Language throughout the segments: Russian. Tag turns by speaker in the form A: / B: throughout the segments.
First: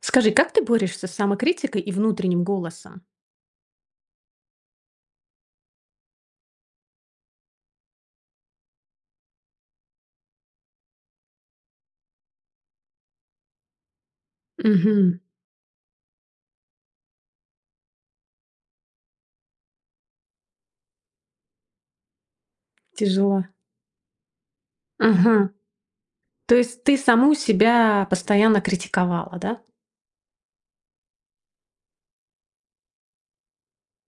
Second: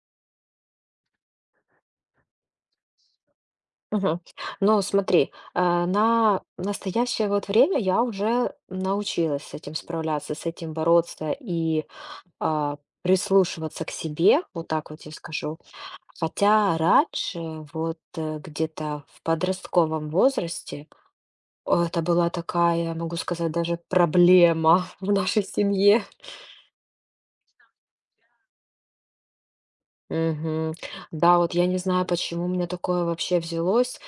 A: Скажи, как ты борешься с самокритикой и внутренним голосом?
B: Мгм. Ну, смотри, на настоящее вот время я уже научилась с этим справляться, с этим бороться и а, прислушиваться к себе, вот так вот я
A: Мгм.
B: скажу. Хотя раньше, вот где-то в подростковом возрасте, это была такая, могу
A: Тяжело.
B: сказать, даже проблема в нашей
A: Ага.
B: семье.
A: То есть ты саму себя постоянно критиковала, да?
B: Мгм. Да, вот я не знаю, почему у меня такое вообще взялось.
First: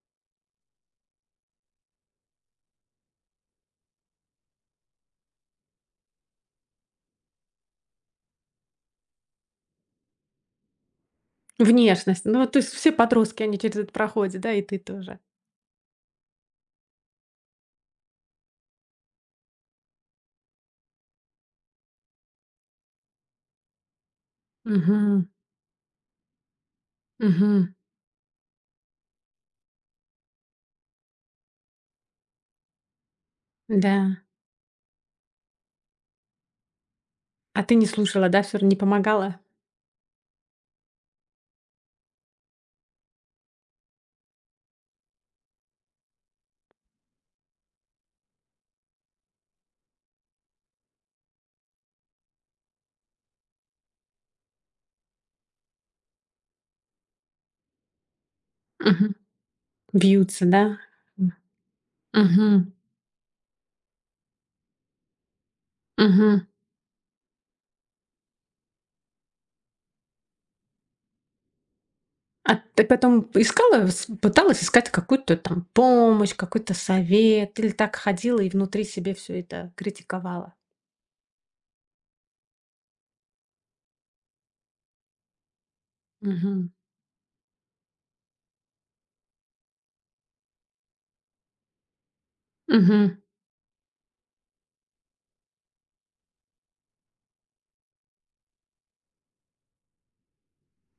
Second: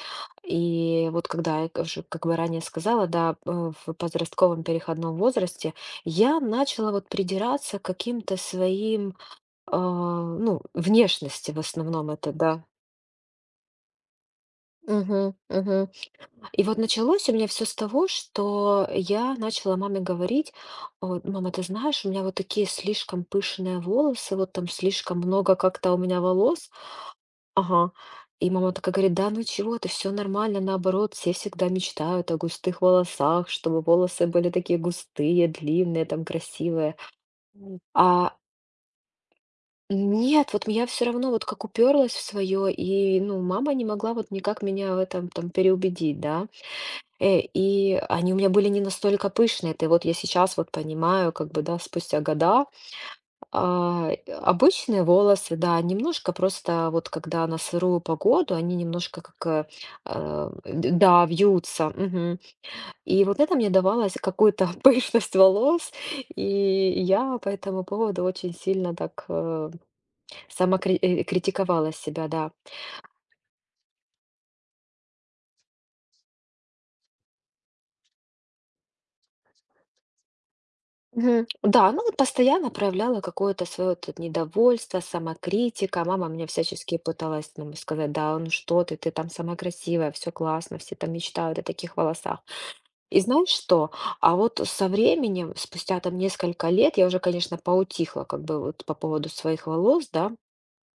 B: И вот когда я уже, как бы ранее сказала, да, в подростковом переходном возрасте я начала вот придираться к каким-то своим, ну, внешности в основном
A: Внешность.
B: это,
A: Ну, вот, то
B: да.
A: есть все подростки, они через это проходят, да, и ты тоже.
B: Мгм, мгм. И вот началось у меня все с того, что я начала маме говорить: «О, мама, ты знаешь, у меня вот такие слишком пышные волосы, вот там слишком
A: Мгм.
B: много как-то у меня волос».
A: Мгм.
B: Ага. И мама такая говорит: «Да ну чего ты, все нормально, наоборот, все всегда мечтают о густых волосах, чтобы
A: Да.
B: волосы были такие густые, длинные, там красивые».
A: А ты
B: М.
A: не слушала,
B: А
A: да, все равно не помогала?
B: нет, вот я все равно вот как уперлась в свое, и, ну, мама не могла вот никак меня в этом там переубедить, да. И они у меня были не настолько пышные. Это вот я сейчас вот понимаю, как бы, да, спустя года. Обычные волосы, да, немножко просто вот когда на сырую погоду, они
A: Мгм.
B: немножко как,
A: Бьются, да?
B: да,
A: М.
B: вьются. Мгм.
A: Мгм.
B: И вот это мне давалось какую-то пышность волос, и я по этому поводу очень сильно так самокритиковала себя, да.
A: А ты потом искала, с пыталась искать какую-то там помощь, какой-то совет или так ходила и внутри себе все это критиковала?
B: Мгм. Да, ну вот постоянно проявляла какое-то свое недовольство, самокритика. Мама мне
A: Мгм.
B: всячески пыталась, ну, сказать, да, ну что ты, ты там самая красивая, все классно, все там мечтают о таких волосах.
A: Мгм.
B: И знаешь что? А вот со временем, спустя там несколько лет, я уже, конечно, поутихла как бы вот по поводу своих волос, да,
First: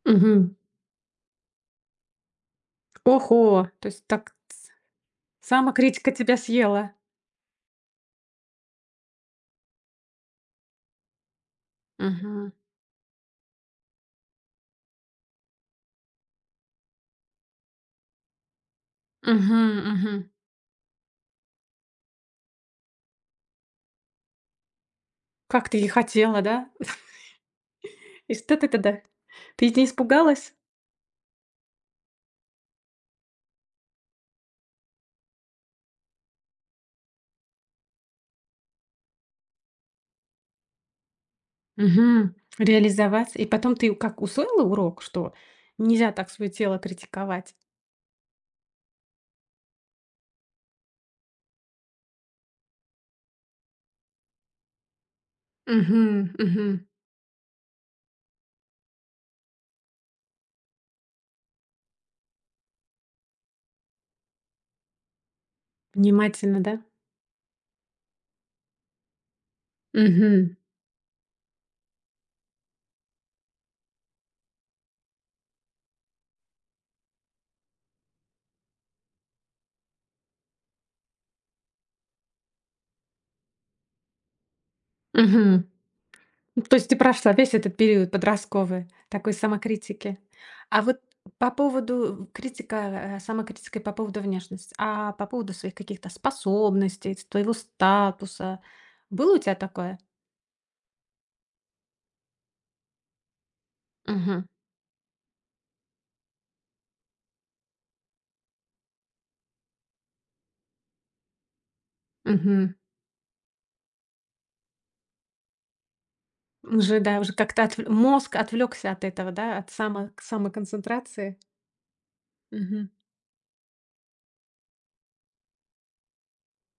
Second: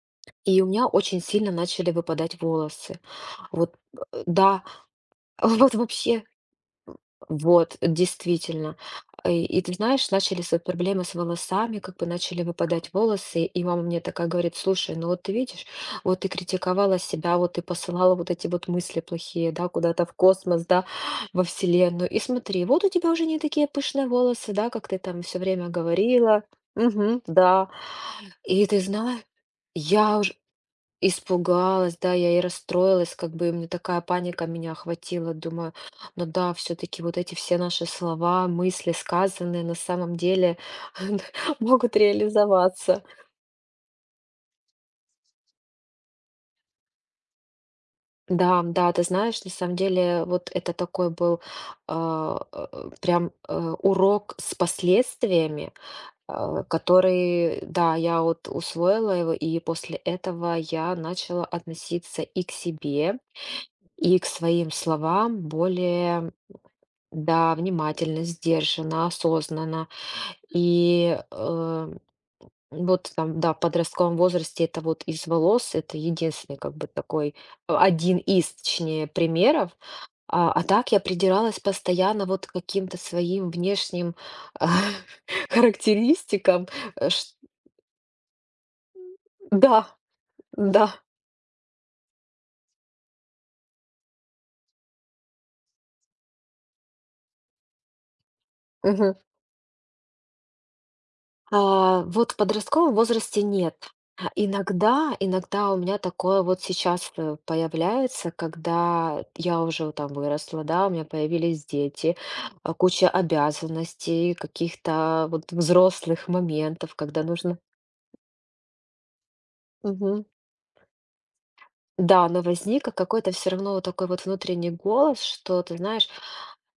A: Мгм.
B: и у меня очень сильно начали выпадать волосы.
A: Ого!
B: Вот,
A: То есть так
B: да,
A: ц
B: вот
A: самокритика
B: вообще
A: тебя съела.
B: вот, действительно. И ты знаешь, начались вот проблемы с волосами, как бы начали
A: Мгм.
B: выпадать волосы, и мама мне такая говорит: «Слушай, ну вот ты видишь, вот ты критиковала себя, вот ты посылала вот эти вот мысли плохие, да,
A: Мгм.
B: куда-то в
A: Мгм.
B: космос, да, во Вселенную, и смотри, вот у тебя уже не такие пышные волосы, да, как ты там все
A: Как
B: время
A: ты и хотела,
B: говорила».
A: да?
B: Мгм, да,
A: И что
B: и
A: ты
B: ты
A: тогда?
B: знаешь,
A: Ты не
B: я уже...
A: испугалась?
B: испугалась, да, я и расстроилась, как бы, и мне такая паника меня охватила. Думаю, ну да, все-таки вот эти все наши слова, мысли, сказанные на самом деле, могут
A: Мгм.
B: реализоваться.
A: Реализоваться. И потом ты как усвоила урок, что нельзя так свое тело критиковать?
B: Да, да, ты знаешь, на самом деле вот это такой был, прям урок с последствиями,
A: Мгм. Мгм.
B: который, да, я вот усвоила его, и после этого я начала относиться и к себе, и к своим словам более...
A: Внимательно, да?
B: Да, внимательно, сдержанно, осознанно.
A: Мгм.
B: И вот там, да, в подростковом возрасте это вот из волос, это единственный как бы такой, один из, точнее, примеров. А так я придиралась постоянно вот к каким-то своим внешним
A: Мгм. Ну,
B: характеристикам.
A: то есть ты
B: э,
A: прошла
B: ш-
A: весь этот период подростковый такой
B: Да,
A: самокритики. А
B: да.
A: вот по поводу самокритика по поводу внешности, а по поводу своих каких-то способностей, с твоего статуса,
B: Мгм.
A: было у тебя такое?
B: Вот в подростковом возрасте нет. А,
A: Мгм.
B: Иногда, иногда у меня такое вот сейчас появляется, когда я уже вот там выросла, да, у меня появились дети,
A: Мгм.
B: куча обязанностей, каких-то вот взрослых моментов,
A: Уже, да,
B: когда
A: уже
B: нужно.
A: как-то мозг отвлекся от этого, да, от самоконцентрации.
B: Да, но возник,
A: Мгм.
B: какой-то все равно вот такой вот внутренний голос, что ты знаешь:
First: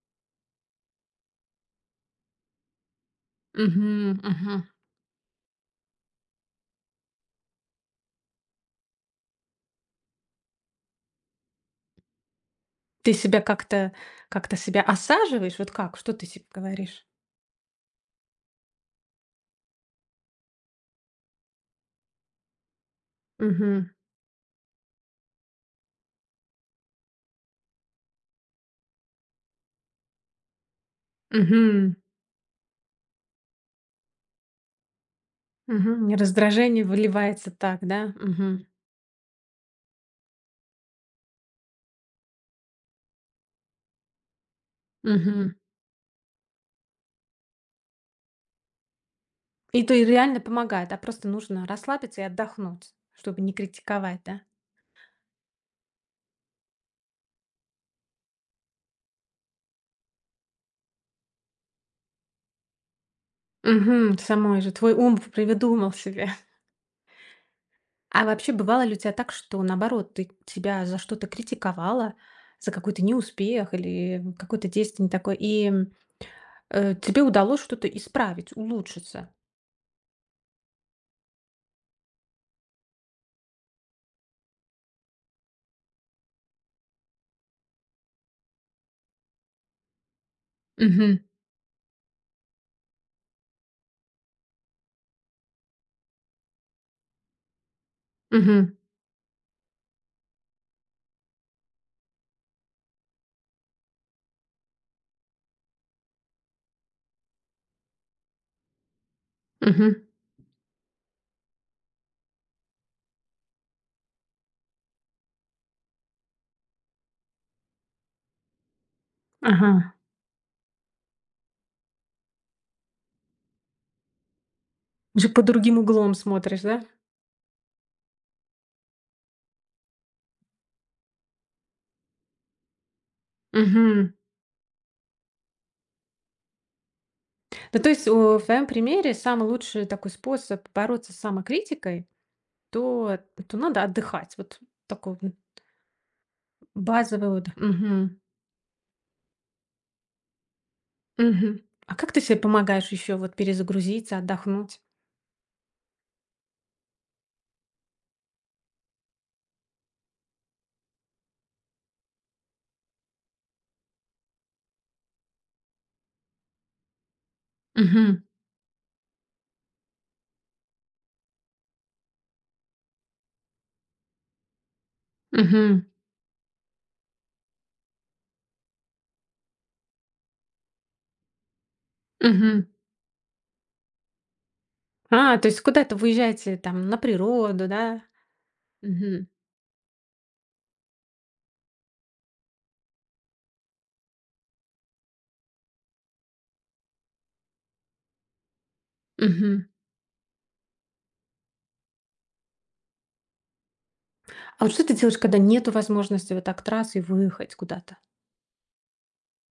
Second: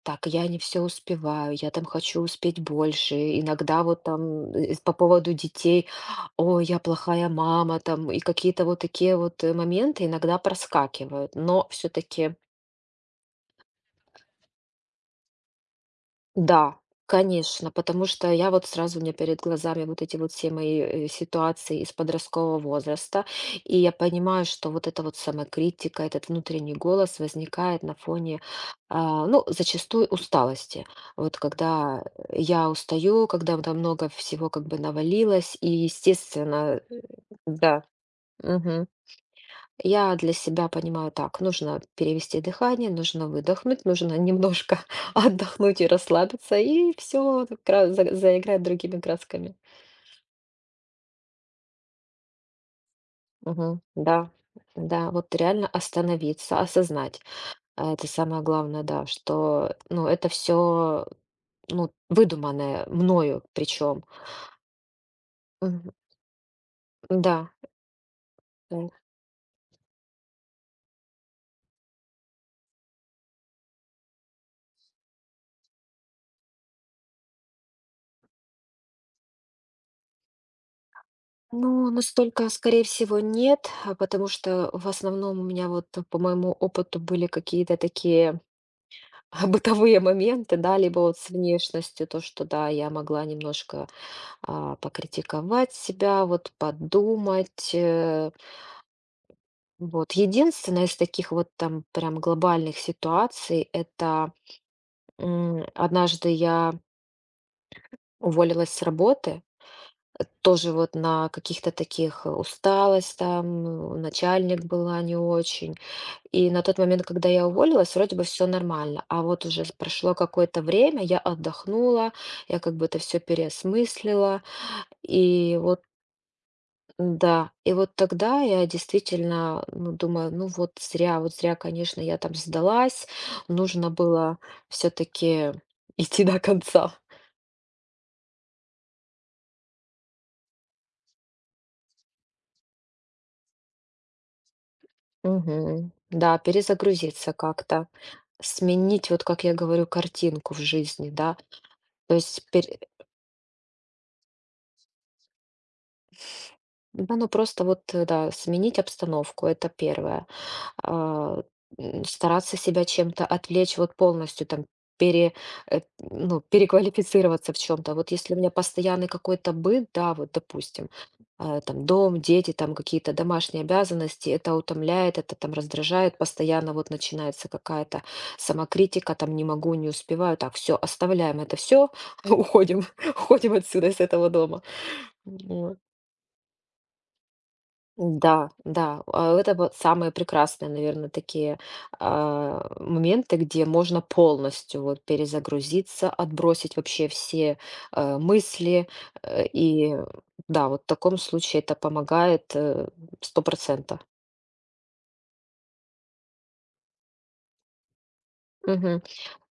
B: «Так, я не все успеваю, я там хочу успеть больше». Иногда вот
A: Мгм.
B: там,
A: Мгм.
B: по поводу детей: «О, я плохая мама», там, и какие-то вот такие вот, моменты иногда проскакивают. Но все таки
A: Ты себя как-то себя осаживаешь? Вот как? Что ты себе
B: Да,
A: говоришь?
B: конечно, потому что я вот сразу, у меня перед глазами вот эти вот все мои ситуации из подросткового возраста, и
A: Угу.
B: я понимаю, что вот эта вот самокритика, этот внутренний голос возникает на фоне, ну, зачастую усталости. Вот
A: Мгм.
B: когда я устаю, когда там много всего как бы навалилось, и
A: Мгм. И
B: естественно,
A: раздражение выливается так,
B: да,
A: да? Мгм.
B: мгм. Я для себя понимаю так: нужно перевести дыхание, нужно выдохнуть, нужно немножко
A: Мгм.
B: отдохнуть и расслабиться, и все заиграть другими красками.
A: И то и реально помогает, а просто нужно расслабиться и отдохнуть, чтобы не
B: Мгм.
A: критиковать,
B: Да,
A: да?
B: да, вот реально остановиться, осознать. А это самое главное, да, что, ну, это все, ну, выдуманное мною причем.
A: Угу. Самой же твой ум
B: Мгм.
A: придумал себе.
B: Да.
A: А вообще бывало
B: Да.
A: ли у тебя так, что наоборот, ты тебя за что-то критиковала, за какой-то неуспех или какое-то действие не такое, и тебе удалось что-то исправить, улучшиться?
B: Ну, настолько, скорее всего, нет, а потому что в основном у меня вот по моему опыту были какие-то такие бытовые моменты, да, либо вот
A: Угу,
B: с внешностью, то, что, да, я могла немножко покритиковать себя, вот подумать.
A: угу,
B: Вот. Единственное из таких вот там прям глобальных ситуаций, это, однажды я уволилась с работы,
A: угу.
B: тоже вот на каких-то таких, усталость там, начальник была не очень. И на тот момент, когда я уволилась, вроде бы все нормально. А вот уже
A: Ага.
B: прошло какое-то время, я отдохнула, я как бы это все переосмыслила.
A: Уже под
B: И
A: другим
B: вот,
A: углом смотришь, да?
B: да, и вот тогда я действительно, ну, думаю, ну вот зря, конечно, я там сдалась. Нужно
A: Угу.
B: было все-таки идти до конца.
A: Ну, то есть, о, в твоем примере самый лучший такой способ бороться с самокритикой, то то надо отдыхать. Вот такой вот
B: Мгм. Да,
A: базовый
B: перезагрузиться
A: отдых.
B: как-то,
A: Мгм.
B: сменить, вот как я говорю, картинку в жизни, да.
A: Мгм. А как
B: То
A: ты себе
B: есть
A: помогаешь еще вот перезагрузиться, отдохнуть?
B: да, ну просто вот, да, сменить обстановку, это первое. А, Стараться себя чем-то отвлечь, вот полностью там пере, ну, переквалифицироваться в чем-то. Вот
A: Мгм.
B: если у меня постоянный какой-то быт, да, вот допустим, там дом, дети, там какие-то домашние обязанности, это утомляет, это там
A: Мгм.
B: раздражает, постоянно вот начинается какая-то самокритика, там не могу, не успеваю, так, все, оставляем это все,
A: Мгм.
B: уходим, уходим отсюда, из этого дома.
A: А, то есть
B: Вот.
A: куда-то выезжаете там на природу, да?
B: Да, да,
A: Мгм.
B: это вот самые прекрасные, наверное, такие, моменты, где можно полностью вот перезагрузиться, отбросить вообще все мысли. э,
A: Мгм.
B: И да, вот в таком случае это помогает 100%.
A: А вот что ты делаешь, когда нету возможности вот так раз и выехать куда-то?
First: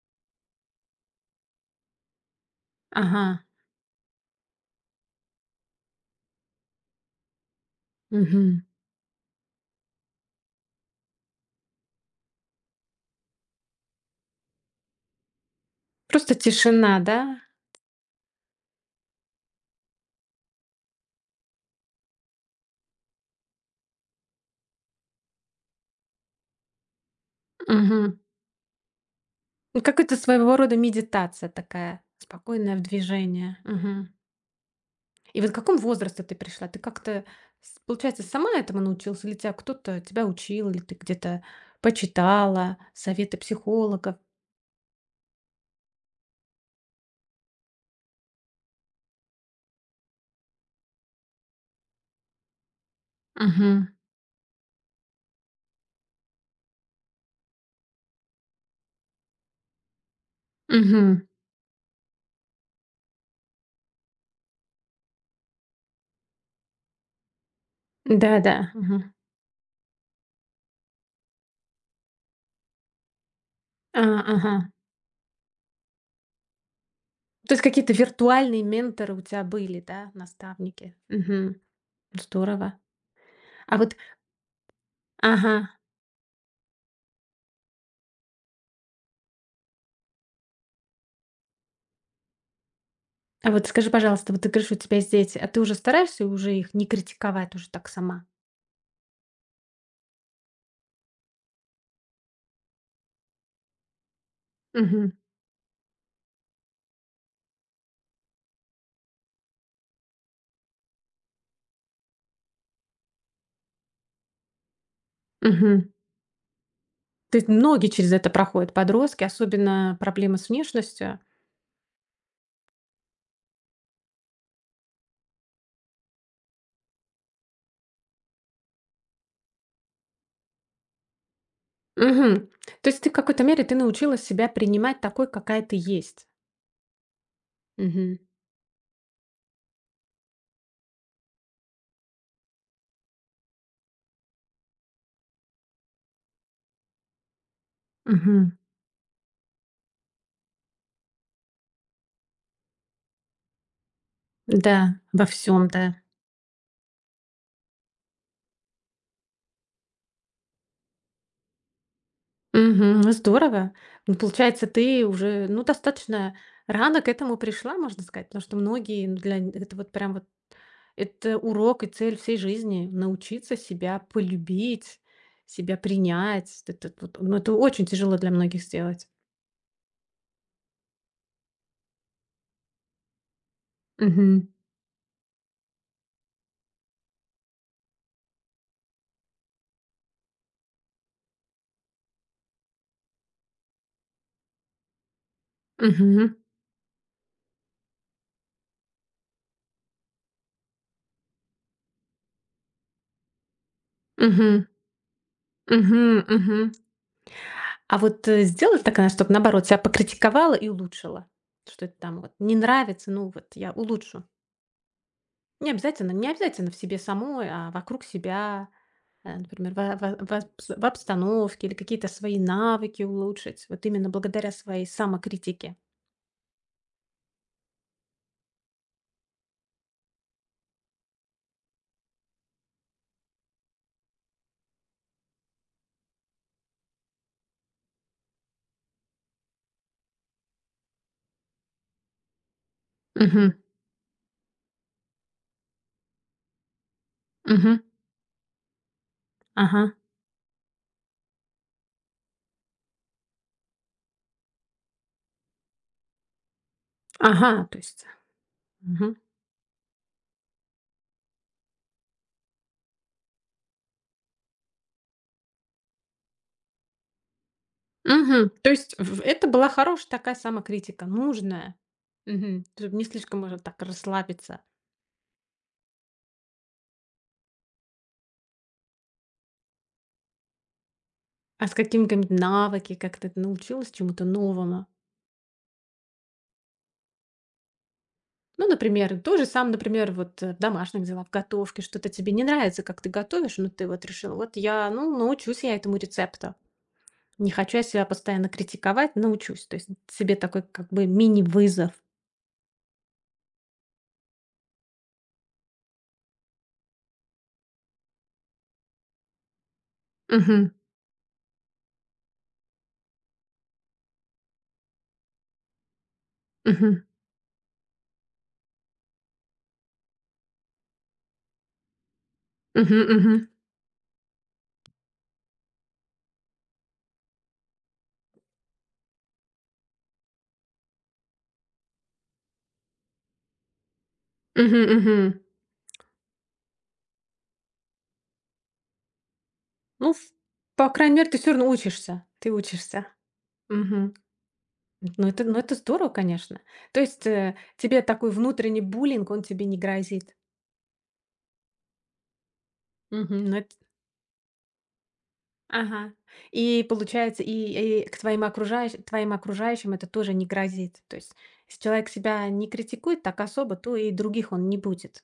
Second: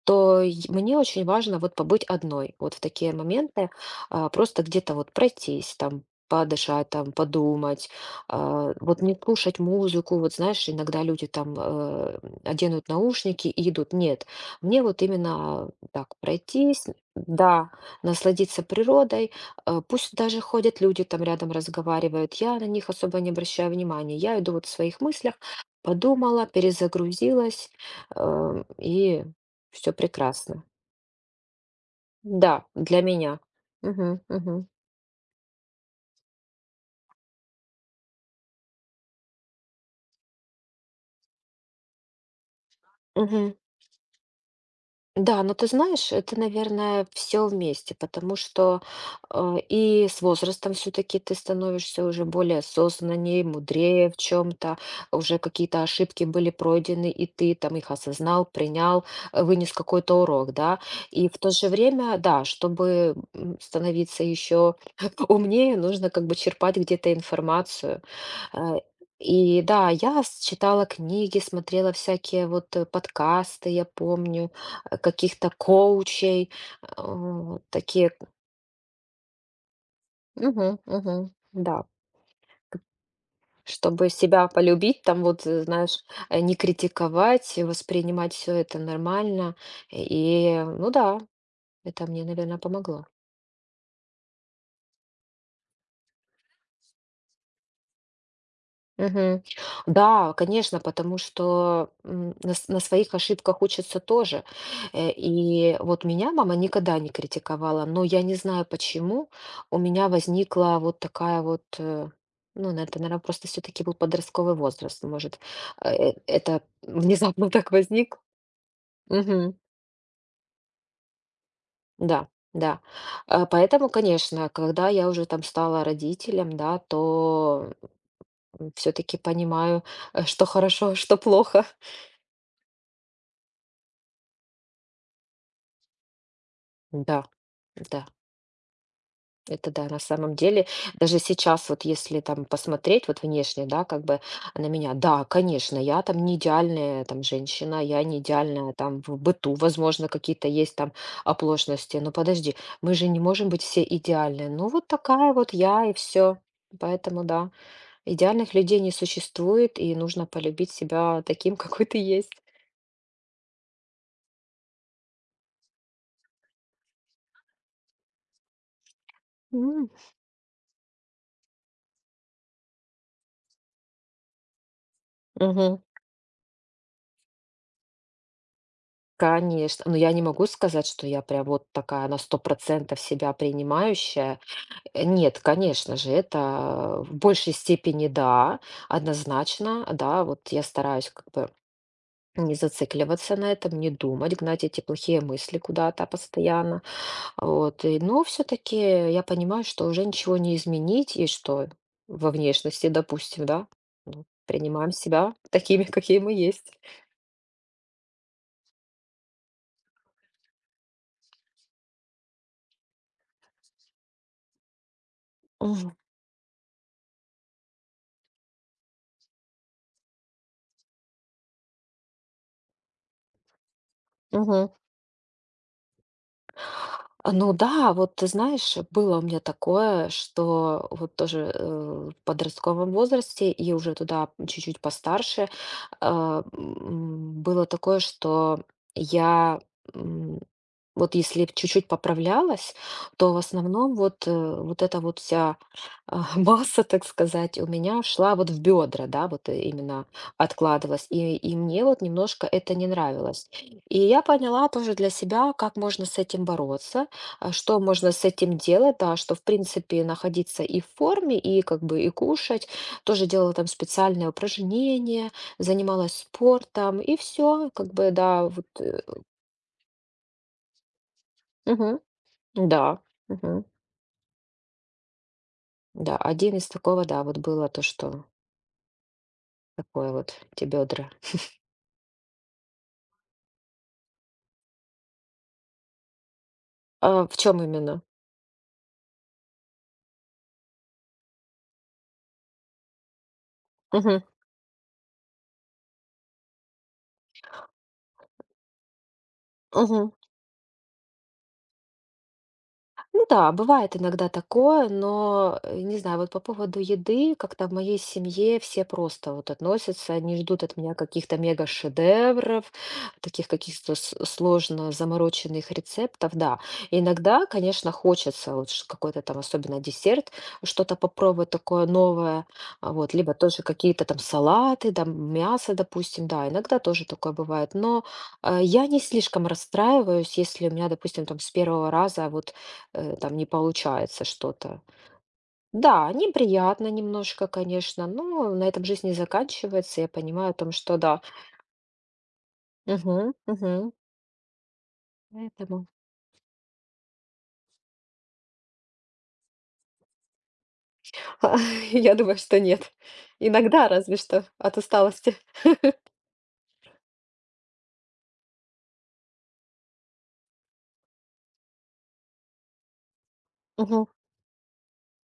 B: Мне очень важно вот побыть одной, вот в такие
A: Ага.
B: моменты, просто где-то вот пройтись там, подышать там, подумать,
A: Мгм.
B: вот не слушать музыку. Вот знаешь, иногда люди там оденут наушники и идут, нет, мне вот именно так
A: Просто
B: пройтись,
A: тишина, да?
B: да, насладиться природой, пусть даже ходят люди там рядом разговаривают, я на них особо не обращаю внимания, я иду вот в своих мыслях, подумала, перезагрузилась,
A: Мгм.
B: и
A: Ну,
B: все
A: как это, своего
B: прекрасно.
A: рода медитация такая,
B: Да,
A: спокойная в
B: для меня.
A: движении. Мгм.
B: Мгм, мгм,
A: И вот в каком возрасте ты пришла? Ты как-то, получается, сама этому научилась, или тебя кто-то тебя учил, или ты где-то почитала советы
B: мгм.
A: психологов?
B: Да, но ты знаешь, это, наверное, все вместе, потому что и с возрастом все-таки ты становишься уже более осознаннее,
A: Мгм.
B: мудрее в чем-то, уже какие-то ошибки были пройдены, и ты там их осознал, принял, вынес какой-то урок, да.
A: Мгм.
B: И в то же время, да, чтобы, становиться еще умнее, нужно как бы черпать где-то информацию.
A: Да-да.
B: Э,
A: Мгм.
B: И да, я читала книги, смотрела всякие вот подкасты, я
A: А,
B: помню,
A: Ага.
B: каких-то коучей,
A: То есть какие-то
B: такие,
A: виртуальные менторы у тебя были, да,
B: мгм,
A: наставники?
B: мгм,
A: Мгм.
B: да,
A: Здорово.
B: к-
A: А вот,
B: чтобы себя полюбить, там вот,
A: ага.
B: знаешь, не критиковать, воспринимать все это нормально. И, ну да, это мне, наверное, помогло.
A: А вот скажи, пожалуйста, вот ты говоришь, у тебя есть дети, а ты уже стараешься уже их не критиковать уже так сама?
B: Мгм. Да, конечно, потому что на своих ошибках учатся тоже. Э,
A: Мгм.
B: И вот меня мама никогда не критиковала, но я не знаю почему. У меня возникла вот такая вот, ну, на это, наверное, просто все-таки был подростковый возраст. Может,
A: Мгм.
B: это
A: То есть
B: внезапно так
A: многие через
B: возникло.
A: это проходят подростки,
B: Мгм.
A: особенно проблемы с внешностью.
B: Да, да. Поэтому, конечно, когда я уже там стала родителем, да, то все-таки понимаю, что хорошо, а что плохо.
A: Мгм. То есть ты в какой-то мере ты научилась себя принимать такой, какая ты есть.
B: Да, да,
A: Мгм.
B: это да. На самом деле, даже сейчас, вот если там посмотреть вот внешне, да, как бы на меня, да, конечно, я там не идеальная там женщина, я не
A: Мгм.
B: идеальная там в быту, возможно, какие-то есть там оплошности, но подожди, мы же не можем быть все идеальны. Ну
A: Да,
B: вот
A: во
B: такая вот
A: всем,
B: я, и
A: да.
B: все. Поэтому да, идеальных людей не существует, и нужно полюбить себя таким, какой ты есть.
A: Мгм. Здорово. Ну, получается, ты уже, ну, достаточно рано к этому пришла, можно сказать, потому что многие, ну, это вот прям вот это урок и цель всей жизни научиться себя полюбить, себя
B: Мгм.
A: принять. Это, вот, ну, это очень тяжело для многих сделать.
B: Конечно, но я не могу сказать, что я прям вот такая на 100% себя принимающая.
A: Мгм.
B: Нет, конечно же, это в большей степени да, однозначно, да. Вот я стараюсь как бы не зацикливаться на этом, не думать, гнать эти плохие мысли куда-то
A: Мгм.
B: постоянно. Вот, и, но все таки я понимаю, что уже ничего не изменить и что во внешности, допустим, да, ну,
A: Мгм.
B: принимаем себя такими,
A: Мгм.
B: какие мы
A: Мгм.
B: есть.
A: А вот, сделай так она, чтоб, наоборот, тя покритиковала и улучшила. Что это там вот не нравится, ну вот я улучшу. Не
B: Мгм.
A: обязательно не обязательно в себе самой, а вокруг себя, например, во во в обс в обстановке или какие-то свои навыки улучшить, вот именно благодаря
B: Мгм.
A: своей самокритике.
B: Ну да, вот ты знаешь, было у меня такое, что вот тоже, в подростковом возрасте и уже туда чуть-чуть постарше, было такое, что я, м, вот если б чуть-чуть поправлялась, то в
A: Мгм.
B: основном вот, вот эта вот вся, масса, так сказать, у
A: Мгм.
B: меня шла вот в бедра, да, вот
A: Ага.
B: именно откладывалась. И мне вот немножко это не нравилось. И я поняла тоже для себя, как можно с этим бороться. А
A: Ага, то
B: что
A: есть.
B: можно с этим делать,
A: Мгм.
B: да, что, в принципе, находиться и в форме, и как бы и кушать. Тоже делала там специальные упражнения, занималась спортом, и все, как бы, да,
A: Мгм.
B: вот,
A: То есть в это была хорошая такая самокритика, нужная.
B: мгм,
A: Мгм. Чтоб
B: да,
A: не слишком можно
B: мгм,
A: так расслабиться.
B: да, один из такого, да, вот было то, что такое вот эти бедра.
A: А с какими-нибудь навыки, как ты научилась чему-то новому?
B: В чем именно?
A: Ну, например, например, вот в домашних делах, в готовке, что-то тебе не нравится, как ты готовишь, но ты вот
B: Мгм,
A: решила, вот я, ну, научусь я этому рецепту. Не хочу я себя постоянно критиковать, научусь. То есть
B: мгм.
A: себе такой как бы мини-вызов.
B: Ну да, бывает иногда такое, но не знаю, вот по поводу еды, как-то в моей семье все просто вот относятся, не ждут
A: Мгм.
B: от меня каких-то мега-шедевров, таких каких-то сложно замороченных рецептов, да.
A: Мгм.
B: Иногда, конечно, хочется вот какой-то там, особенно десерт, что-то попробовать такое новое,
A: Мгм.
B: вот, либо
A: Мгм.
B: тоже какие-то там салаты, там мясо, допустим, да, иногда тоже такое бывает, но я не слишком расстраиваюсь, если у меня, допустим, там с первого раза вот там не получается что-то.
A: Мгм. Мгм.
B: Да, неприятно немножко, конечно, но на этом жизнь не заканчивается. Я
A: Ну, ф
B: понимаю о том,
A: по
B: что
A: крайней
B: да.
A: мере, ты все равно учишься. Ты учишься.
B: Мгм, мгм.
A: Мгм. Ну, это, ну, это
B: Поэтому
A: здорово, конечно. То есть, тебе такой внутренний буллинг, он тебе не грозит.
B: я думаю, что нет.
A: Мгм. Ну, эт
B: Иногда разве что от усталости.
A: ага. И получается, и к твоим окружающим это тоже не грозит. То есть, если человек себя не критикует так особо, то
B: Мгм.
A: и других он не будет.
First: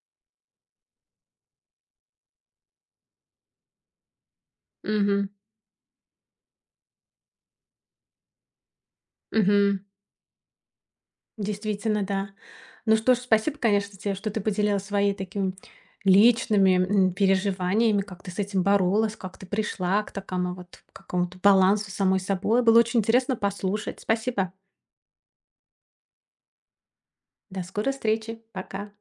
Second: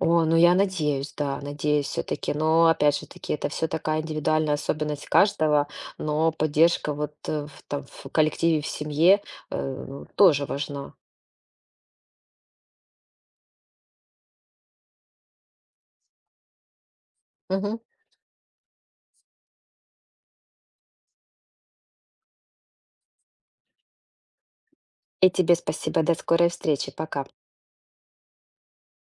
B: О, ну я надеюсь, да, надеюсь все-таки. Но опять же таки, это все такая индивидуальная особенность
A: Мгм.
B: каждого, но поддержка вот в, там, в коллективе, в семье,
A: Мгм.
B: э, ну, тоже важна.
A: Действительно, да. Ну что ж, спасибо, конечно, тебе, что ты поделилась своими такими личными
B: Мгм.
A: переживаниями, как ты с этим боролась, как ты пришла к такому вот какому-то балансу самой собой. Было очень интересно послушать. Спасибо.
B: И тебе спасибо, до скорой встречи, пока.
A: До скорой встречи. Пока.